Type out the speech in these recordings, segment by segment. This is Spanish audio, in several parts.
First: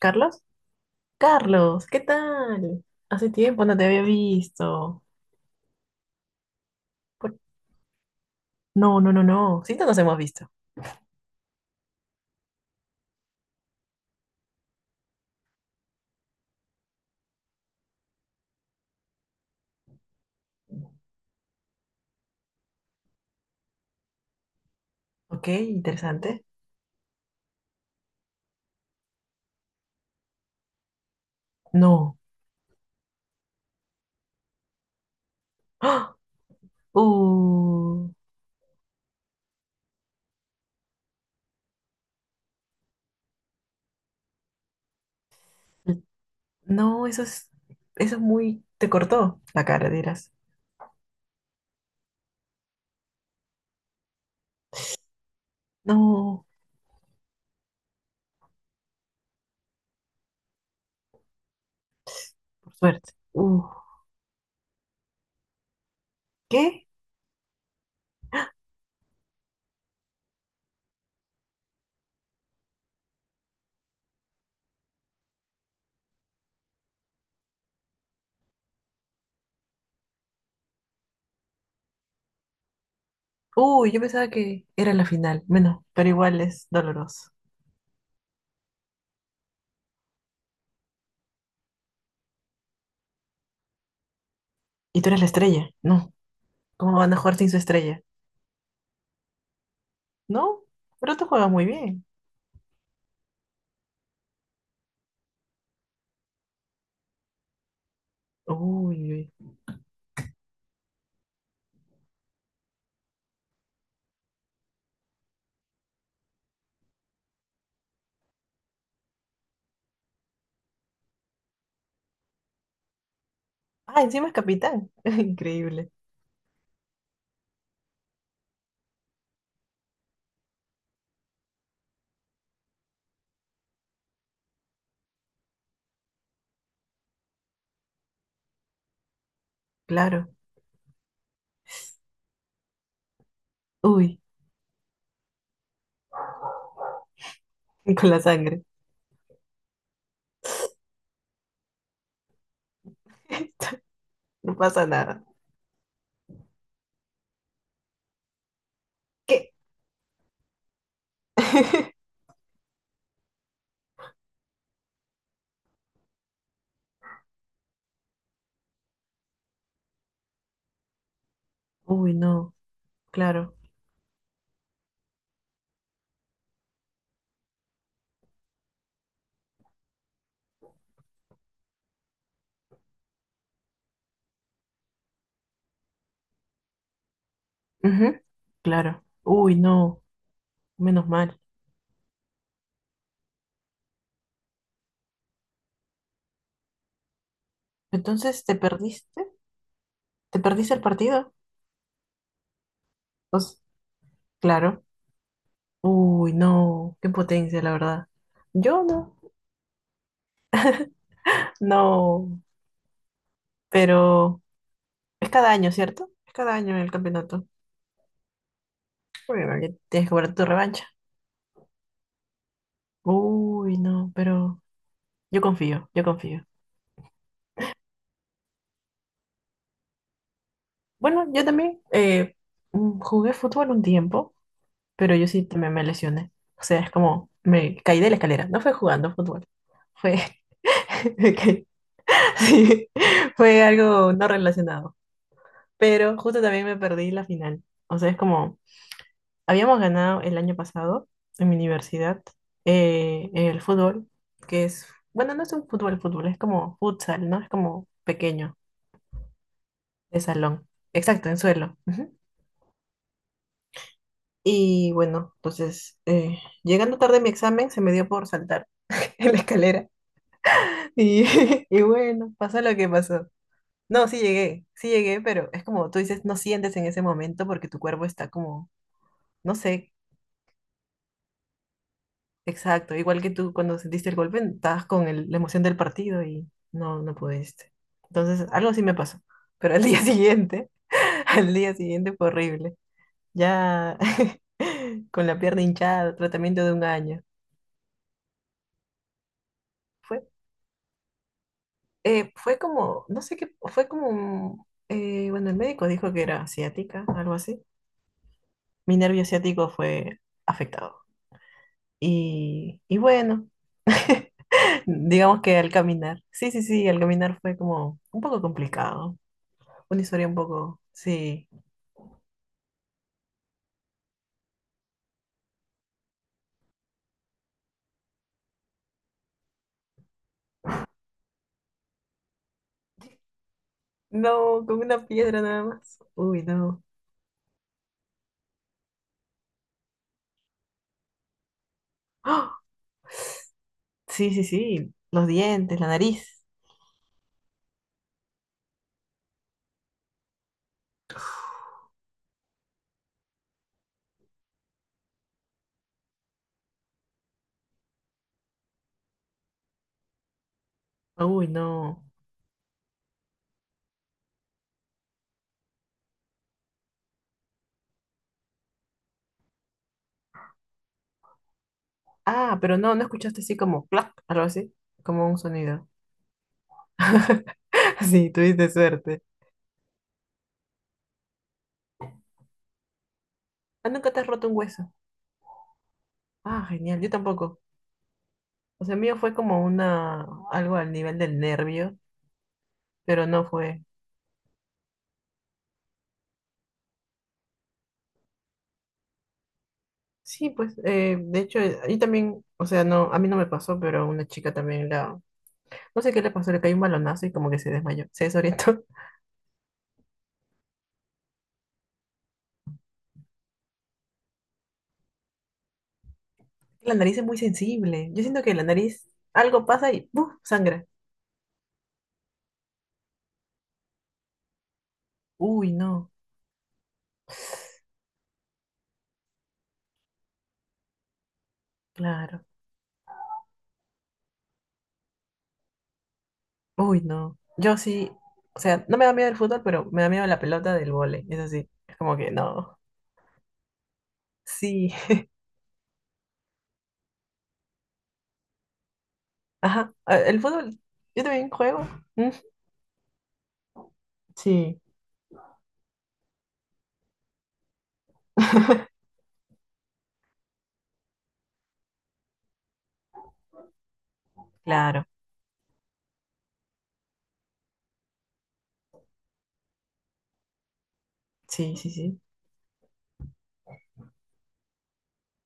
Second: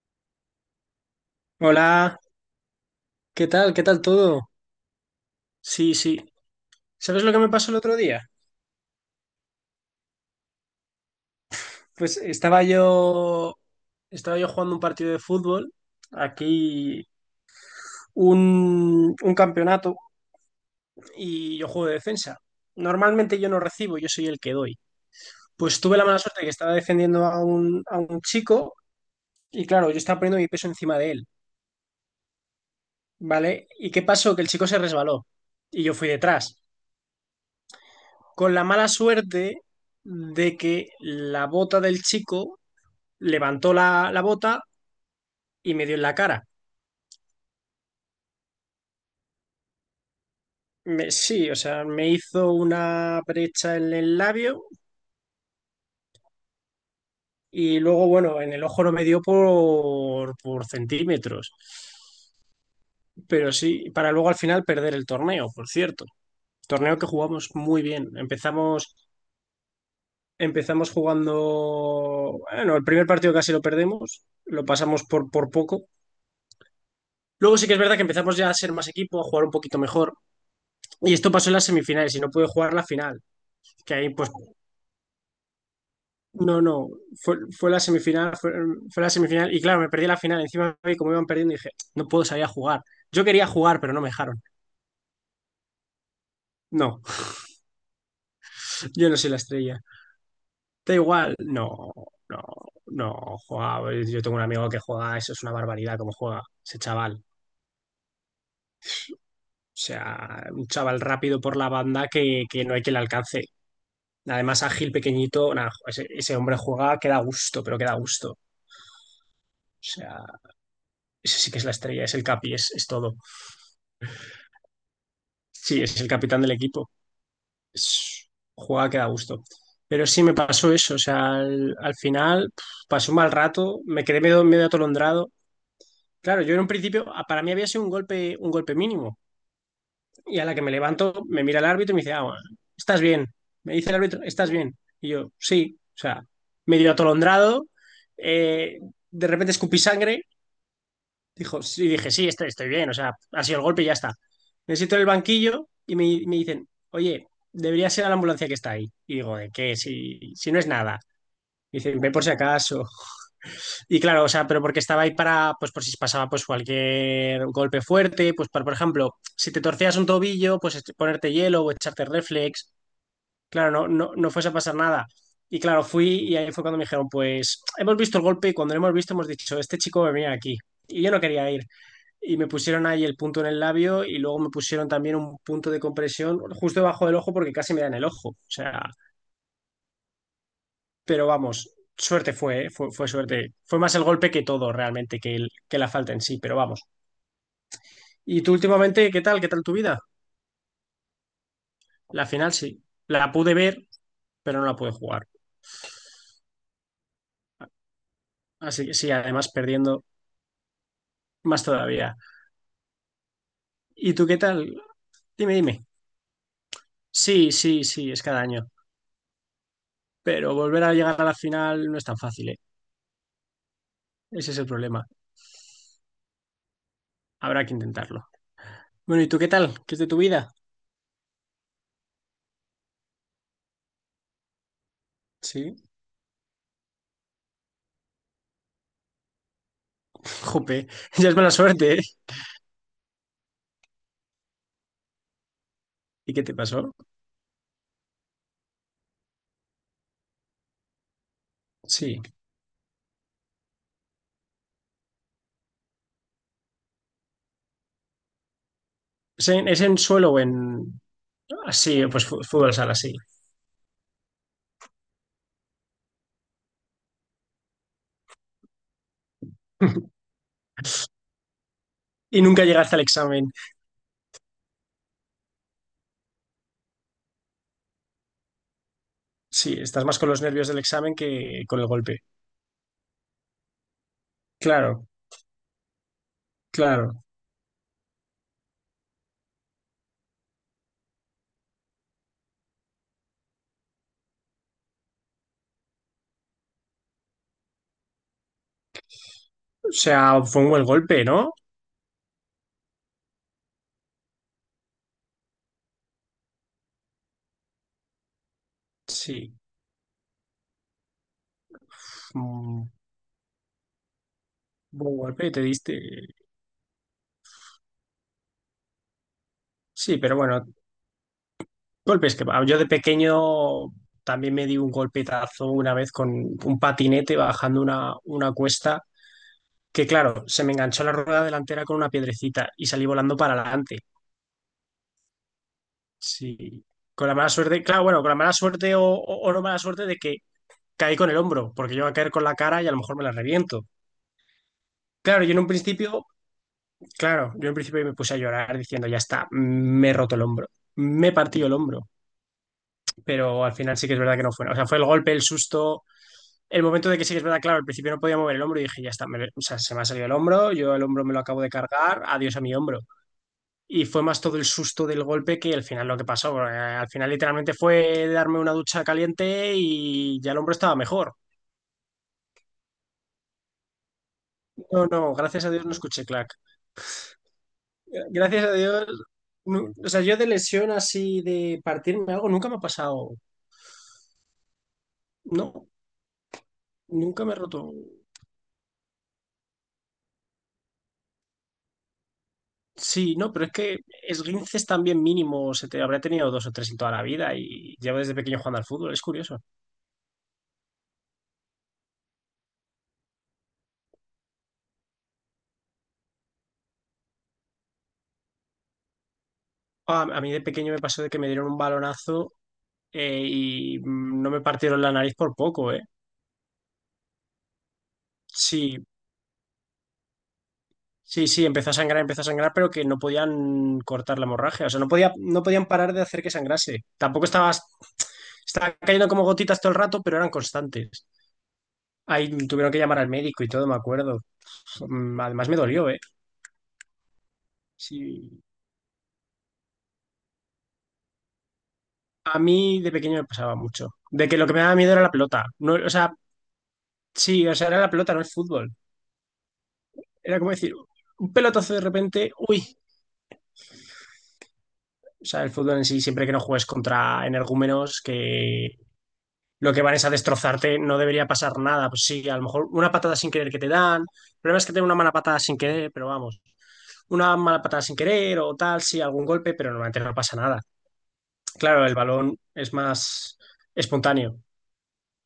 ¿Carlos? Carlos, ¿qué Hola, tal? Hace ¿qué tiempo tal? no ¿Qué te tal había todo? visto. Sí, sí. ¿Sabes lo Por- que me pasó el otro día? no. Sí, no nos hemos visto. Pues estaba yo jugando un partido de fútbol, aquí un campeonato, y yo juego de defensa. Normalmente yo no recibo, yo soy el que doy. Ok, Pues tuve la mala suerte interesante. que estaba defendiendo a un chico, y claro, yo estaba poniendo mi peso encima de él, No. ¿vale? ¿Y qué pasó? Que el chico se resbaló, y yo fui ¡Ah! detrás. Uh, Con la mala suerte de que la bota del chico levantó la bota y me dio en la cara. no, eso es muy... Te cortó la cara, dirás. Sí, o sea, me hizo una brecha en el labio No. y luego, bueno, en el ojo no me dio por, centímetros. Por suerte. Pero sí, para luego al final perder el torneo, por cierto. ¿Qué? Torneo que jugamos muy bien. Empezamos jugando, bueno, el primer partido casi lo perdemos, lo pasamos por poco. Luego sí que es verdad que empezamos ya a ser más equipo, a jugar un poquito mejor. Y esto pasó en las semifinales y no pude jugar la final, Uy, que yo ahí pensaba pues. que era la final. Bueno, pero igual No, es no, doloroso. fue la semifinal, fue la semifinal y claro, me perdí la final. Encima vi como iban perdiendo y dije, no puedo salir a jugar. Yo quería jugar, pero no me dejaron. ¿Y tú eres la estrella? No. ¿Cómo No, van a jugar sin su estrella? yo no soy la estrella. No, Da pero tú igual, juegas muy no, bien. no, no, jugaba. Yo tengo un amigo que juega, eso es una barbaridad como juega ese chaval. Uy, uy. O sea, un chaval rápido por la banda que no hay quien le alcance. Además, ágil, pequeñito, nada, ese hombre juega que da gusto, pero que da gusto. O sea, ese sí que es la estrella, es el capi, es todo. Ah, encima es capitán. Sí, Increíble. es el capitán del equipo. es- jugaba que da gusto. Pero sí me pasó eso, o sea, al final pasó un mal rato, me quedé medio atolondrado. Claro, yo en un principio, para mí había sido un golpe mínimo. Claro. Y a la que me levanto, me mira el árbitro y me dice, ah, bueno, estás bien. Me dice el Uy, árbitro, estás bien. Y yo, sí, o sea, medio atolondrado, con la sangre. eh, de repente escupí sangre. Dijo, sí, dije, sí, estoy bien, o sea, ha sido el golpe y ya está. No Me pasa siento en el nada. banquillo y me dicen, oye, debería ser a la ambulancia que está ahí. Y digo, ¿de ¿Qué? qué? Si no es nada. Y dicen, ve por si acaso. Y claro, o sea, pero porque estaba ahí para, pues por si pasaba pues cualquier golpe fuerte, pues para, por ejemplo, si te torcías un tobillo, pues ponerte hielo o echarte Uy, no. reflex. Claro. Claro, no, no, no fuese a pasar nada. Y claro, fui y ahí fue cuando me dijeron, pues hemos visto el golpe y cuando lo hemos visto hemos dicho, este chico va a venir aquí. Y yo no quería ir y me pusieron ahí el punto en el labio y luego me pusieron también un punto de compresión justo debajo del ojo porque casi me da en el Ujú, ojo. O sea, claro. Uy, no. Menos pero mal. vamos, suerte fue, ¿eh? Fue suerte. Fue más el golpe que todo realmente, que la falta en sí, pero vamos. Entonces, ¿Y tú ¿te últimamente qué perdiste? tal? ¿Qué tal tu vida? ¿Te perdiste el partido? La final sí, la pude Pues, ver, pero no la claro. pude jugar. Uy, no, qué potencia, la verdad. Yo Así que sí, no, además perdiendo más todavía. no, ¿Y tú qué pero tal? es cada Dime, año, dime. ¿cierto? Es cada año el campeonato. Sí, sí, sí, es cada año. Bueno, ya tienes que guardar tu Pero revancha. volver a llegar a la final no es tan fácil, ¿eh? Uy, no, Ese es pero el problema. Yo confío. Habrá que intentarlo. Bueno, ¿y tú qué tal? ¿Qué es de tu vida? Bueno, yo también jugué fútbol un tiempo, pero yo sí también Sí. me lesioné. O sea, es como me caí de la escalera. No fue jugando fútbol, fue, Jope, ya me es mala caí. suerte, ¿eh? Sí, fue algo no relacionado. Pero ¿Y justo qué te también me pasó? perdí la final. O sea, es como habíamos ganado el año pasado en mi Sí. universidad, el fútbol, que es, bueno, no es un fútbol, fútbol, es como futsal, ¿no? Es como pequeño, ¿Es en de suelo o salón. en...? Exacto, en suelo. Así, Ujú. pues fútbol sala, sí. Y bueno, entonces, llegando tarde a mi examen, se me dio por saltar en la escalera. Y, y bueno, Y pasó nunca lo que llegaste al pasó. examen. No, sí llegué, pero es como tú dices, no sientes en ese momento porque tu cuerpo está como, no Sí, sé, estás más con los nervios del examen que con el golpe. exacto, igual que tú cuando sentiste el golpe, estabas con Claro, la emoción del partido y no claro. pudiste. Entonces, algo así me pasó. Pero al día siguiente, al día siguiente fue horrible. Ya con la pierna hinchada, tratamiento de un año. O Fue, sea, fue un buen golpe, ¿no? Fue como, no sé qué, fue como, bueno, el médico dijo que era ciática, algo así. Mi nervio Sí. ciático fue afectado. fue Un Y bueno. buen Digamos golpe que te al diste. caminar. Sí, al caminar fue como un poco complicado. Una Sí, historia un pero bueno, poco, sí. golpes que... Yo de pequeño también me di un golpetazo una vez con un patinete bajando una cuesta. Que claro, se me enganchó la rueda delantera con una piedrecita y salí volando para adelante. No, con una piedra nada más. Uy, no. Sí. Con la mala suerte, claro, bueno, con la mala suerte o no mala suerte de que caí con el hombro, porque yo iba a caer con la ¡Ah! cara y a lo mejor me la reviento. Sí, sí, sí. Los Claro, yo en un dientes, la principio, nariz. claro, yo en un principio me puse a llorar diciendo, ya está, me he roto el hombro, me he partido el hombro, pero al final sí que es verdad que no fue, o sea, fue el golpe, el susto, el momento de que sí que es verdad, claro, al principio no podía mover el hombro y dije, ya está, o sea, se me ha salido el hombro, yo el hombro me lo Uy, acabo de no. cargar, adiós a mi hombro. Y fue más todo el susto del golpe que al final lo que pasó, porque al final literalmente fue darme una ducha caliente y ya el hombro estaba mejor. Ah, pero no, no escuchaste así como clac, algo así, No, como no, un gracias a Dios sonido. no escuché clac. Sí, Gracias tuviste a Dios. suerte. O sea, yo de lesión así de partirme algo nunca me ha pasado. Ah, nunca te has roto un hueso. No, Ah, genial, yo nunca me he tampoco. roto. O sea, mío fue como una, algo al nivel del nervio, pero Sí, no no, pero es fue. que esguinces también mínimo. Habré tenido dos o tres en toda la vida y llevo desde pequeño jugando al fútbol. Es curioso. Sí, pues, de hecho, ahí también, o sea, no, a mí no me pasó, pero una chica también no sé qué le pasó, le cayó un balonazo y como que se desmayó, se desorientó. A mí de pequeño me pasó de que me dieron un balonazo y no me partieron la nariz por poco. La nariz es muy sensible. Yo siento que la Sí, nariz, algo pasa y ¡puf! Sangra. sí, sí, empezó a sangrar, pero que no podían cortar la hemorragia. O sea, no podía, no Uy, podían no, parar de hacer que sangrase. Tampoco estaba cayendo como gotitas todo el rato, pero eran constantes. claro. Ahí tuvieron que llamar al médico y todo, me acuerdo. Además me dolió, ¿eh? Uy, no. Yo sí, Sí. o sea, no me da miedo el fútbol, pero me da miedo la pelota del vóley. Eso sí, es como que A no. mí de pequeño me pasaba mucho. De que lo que me Sí, daba miedo era la pelota. No, o sea, sí, o sea, era la pelota, no el fútbol. ajá. El Era como fútbol, decir, yo también un juego. pelotazo de Mm, repente, uy. sí, O sea, el fútbol en sí, siempre que no juegues contra energúmenos que lo que van es a destrozarte, no debería pasar nada. Pues sí, a lo mejor una patada sin querer que te dan. El problema es que claro. tengo una mala patada sin querer, pero vamos, una mala patada sin querer o tal, sí, algún golpe, pero normalmente no pasa nada. Sí, sí, Claro, el sí. balón es más espontáneo.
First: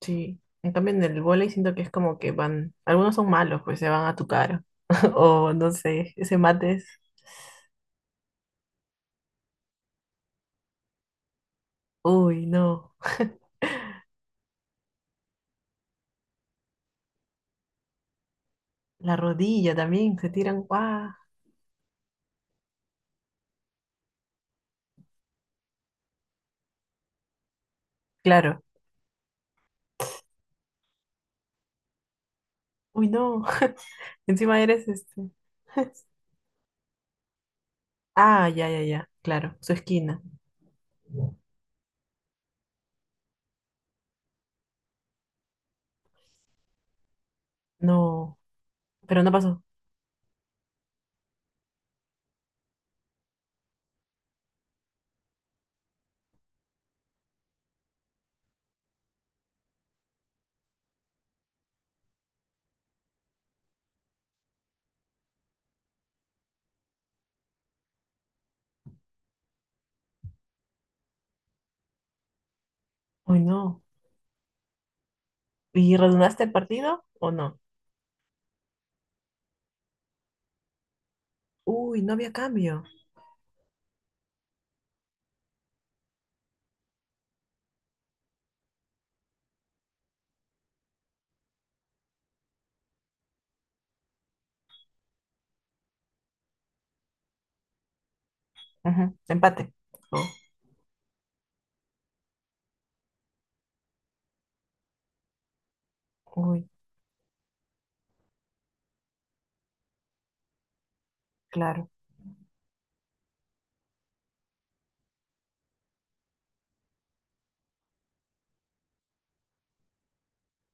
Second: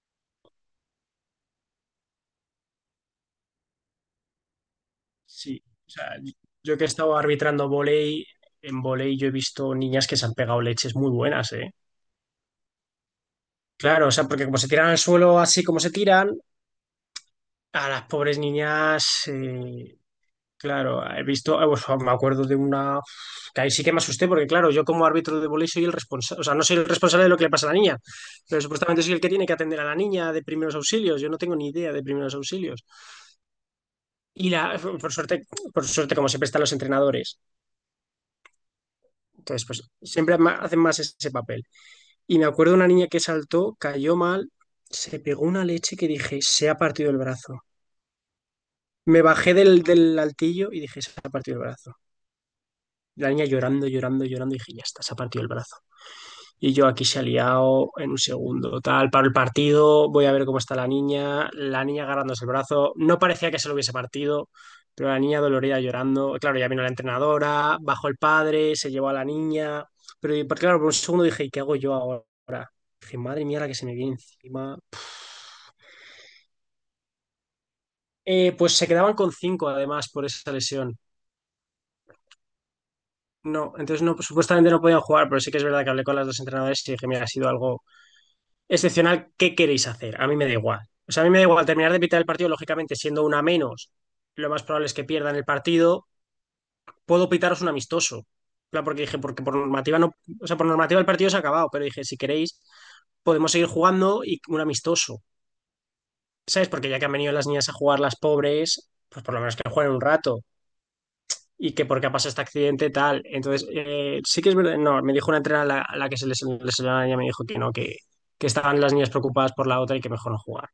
Sí, en cambio en el vóley siento que es como que van, algunos son malos, pues se van a tu cara. O Sí, no o sé, sea, ese mate yo que es, he estado arbitrando volei, en volei yo he visto niñas que se han pegado leches muy buenas, ¿eh? uy, no. Claro, o sea, porque como se tiran al suelo así como se tiran, a las pobres niñas La rodilla eh, también, se tiran, Claro, ¡guau! he visto, pues, me acuerdo de una que ahí sí que me asusté porque claro, yo como árbitro de volei soy el responsable, o sea, no soy el responsable de lo que le pasa a la niña, pero Claro, supuestamente soy el que tiene que atender a la niña de primeros auxilios, yo no tengo ni idea de primeros auxilios. uy, no. Y Encima eres este. Por suerte como siempre están los entrenadores, Ah, ya, ya, ya, claro, entonces su pues esquina. siempre hacen más ese papel. Y me acuerdo de una niña que saltó, cayó mal, se pegó una leche que dije, se ha partido el brazo. No, Me pero no bajé pasó. del altillo y dije, se ha partido el brazo. La niña llorando, llorando, llorando, y dije, ya está, se ha partido el brazo. Y yo aquí se ha liado en un segundo. Tal, paro el partido, voy a ver cómo está la niña. La niña agarrándose el brazo. No parecía que se lo hubiese partido, pero la niña dolorida llorando. Claro, ya vino la entrenadora, bajó el padre, se llevó a la niña. Pero claro, por un segundo dije, ¿y qué hago yo ahora? Dije, Uy, madre mía, la que no. se me viene encima. ¿Y redundaste el partido o no? Pues se quedaban con cinco además por esa lesión. Uy, no había cambio. No, entonces no, supuestamente no podían jugar, pero sí que es verdad que hablé con las dos entrenadoras y dije, mira, ha sido algo excepcional, ¿qué queréis hacer? A mí me da igual. O sea, a mí me da igual terminar de pitar el partido, lógicamente, siendo una menos, lo más probable es que pierdan el partido. Puedo pitaros un amistoso. Claro, porque Ujú, dije, porque por empate. normativa no, Oh, o sea, por normativa el partido se ha acabado, pero dije, si queréis, podemos seguir jugando y un amistoso. uy, ¿Sabes? Porque ya que han venido las niñas a jugar las pobres, pues por lo menos que jueguen un rato. Y que claro. porque ha pasado este accidente, tal. Entonces, sí que es verdad. No, me dijo una entrenadora a la que se les lesionó la niña. Me dijo que no, que estaban las niñas preocupadas por la otra y que mejor no jugar.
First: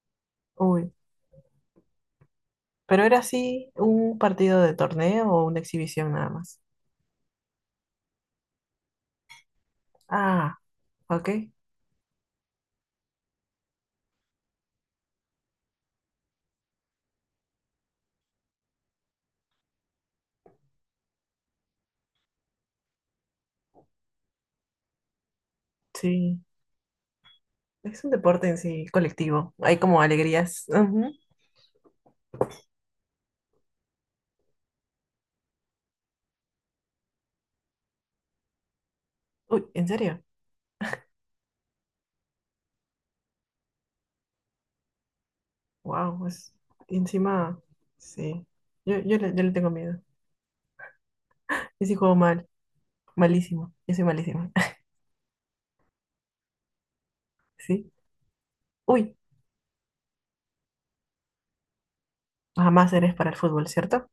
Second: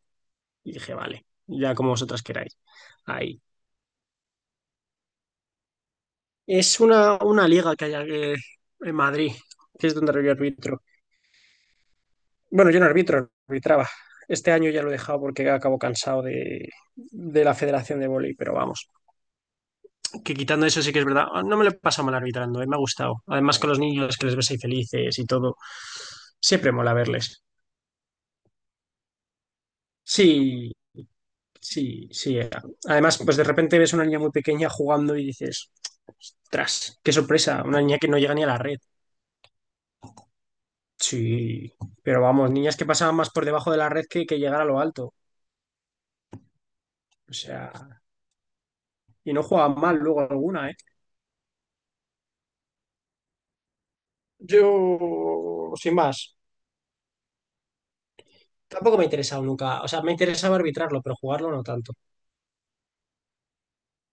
Y Uy. dije, vale, ya como vosotras queráis. Pero era Ahí. así un partido de torneo o una exhibición nada más. Es una liga que hay aquí en Madrid, que es donde yo Ah, arbitro. ok. Bueno, yo no arbitro, arbitraba. Este año ya lo he dejado porque acabo cansado de la Federación de Vóley, pero vamos, que quitando eso sí que es verdad. No me lo he pasado mal arbitrando, me ha gustado. Además con los niños que les ves ahí felices y todo, Sí. siempre mola verles. Es un deporte en sí colectivo. Hay como alegrías. Sí, Ujú. sí, sí. Además, pues de repente ves una niña muy pequeña jugando y dices, tras, qué sorpresa, una niña que no llega ni a la red. Uy, ¿en serio? Sí, pero vamos, niñas que pasaban más por debajo de la red que llegar a lo alto. Wow, es O encima. sea, Sí. Y Yo no le tengo jugaban mal miedo. luego alguna, ¿eh? Yo sí juego mal. Malísimo. Yo soy malísima. Yo, sin más, Sí. tampoco me ha Uy, interesado nunca. O sea, me interesaba arbitrarlo, pero jugarlo no tanto. jamás eres para el fútbol, ¿cierto?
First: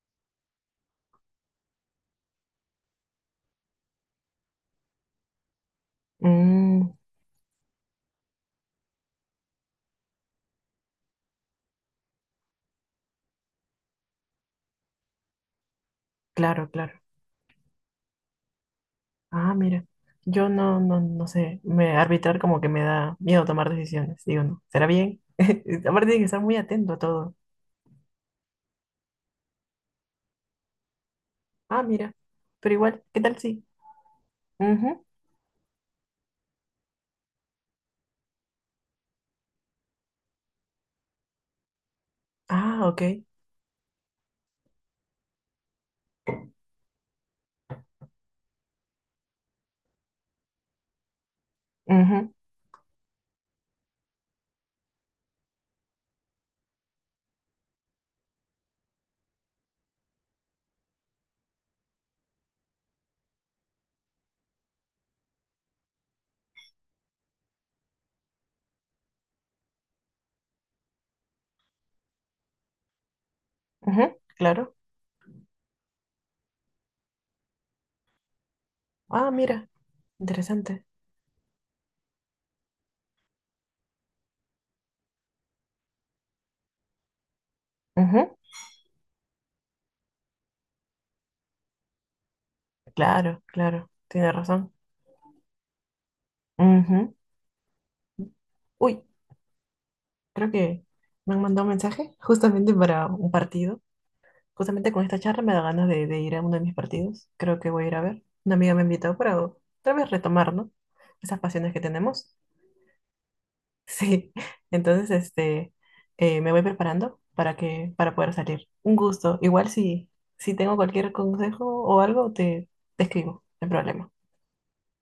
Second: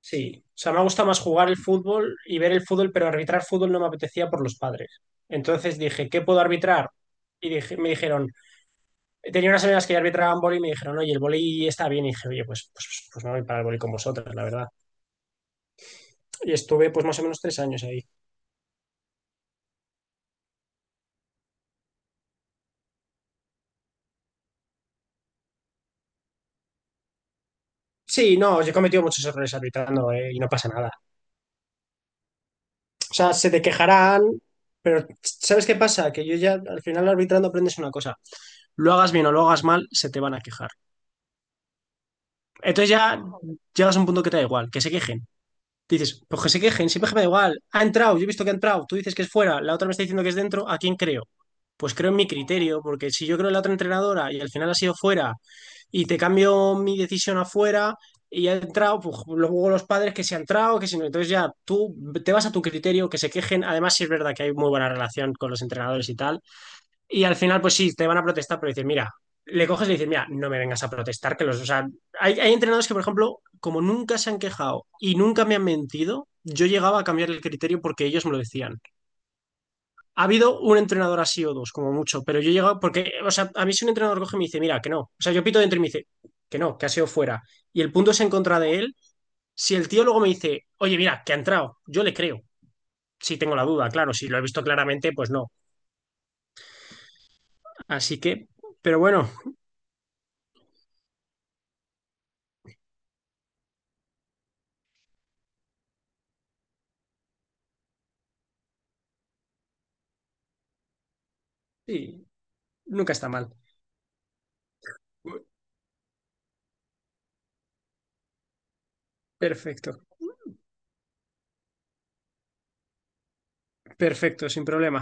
Sí, o sea, me gusta más jugar el fútbol y ver el fútbol, pero arbitrar fútbol no me apetecía por los padres. Entonces dije, ¿qué puedo Mm, arbitrar? Y dije, me dijeron, tenía unas amigas que ya arbitraban vóley y me dijeron, oye, el vóley está bien. Y dije, oye, pues me voy para el vóley con vosotras, la verdad. Y claro, estuve claro. pues más o menos 3 años ahí. Ah, mira, yo no, no, no sé, me, arbitrar como que me da miedo tomar decisiones, digo, no, ¿será bien? Aparte tiene que estar muy atento a todo. Sí, no, yo he cometido muchos errores arbitrando, y no pasa nada. Ah, mira, pero igual, O ¿qué sea, tal se te sí? quejarán, Ujú. pero ¿sabes qué pasa? Que yo ya al final arbitrando aprendes una cosa. Lo hagas bien o lo hagas mal, se te van a quejar. Ah, Entonces ok. ya llegas a un punto que te da igual, que se quejen. Dices, pues que se quejen, siempre que me da igual. Ha entrado, yo he visto que ha entrado, tú dices que es fuera, la otra me está diciendo que es dentro, ¿a quién creo? Pues creo en mi Ujú, criterio, porque si yo creo en la otra entrenadora y al final ha sido fuera y te cambio mi decisión afuera y ha entrado, pues luego los padres que se han entrado, que si no, entonces ya tú te vas a tu criterio, que se quejen. Además sí es verdad que hay muy buena relación con los entrenadores y tal, y al final pues sí, te van a protestar, pero dices, mira, le coges y le dices, mira, no me vengas a protestar, que o sea, hay entrenadores que por ejemplo, como ujú, nunca se han claro. quejado y nunca me han mentido, yo llegaba a cambiar el criterio porque ellos me lo decían. Ah, mira, Ha habido un interesante. entrenador así o dos, como mucho, pero yo he llegado, porque, o sea, a mí si un entrenador coge y me dice, mira, que no, o sea, yo pito dentro y me dice, que no, que ha sido fuera, y el punto es en Ujú, contra de él, si el tío luego me dice, oye, mira, que ha entrado, yo le creo, si claro, tengo la duda, claro, claro, si tiene lo he visto razón. claramente, pues no. Ujú. Así que, pero Uy, bueno, creo que me han mandado un mensaje justamente para un partido. Justamente con esta charla me da ganas de ir a uno de mis partidos. Creo que voy a ir a ver. Una amiga me ha invitado para tal vez retomar, ¿no? Esas pasiones que sí, tenemos. nunca está mal. Sí. Entonces, este, me voy preparando para que, para poder salir. Un gusto. Igual Perfecto, si, si tengo cualquier consejo o algo, te escribo. No hay problema. perfecto, sin problema.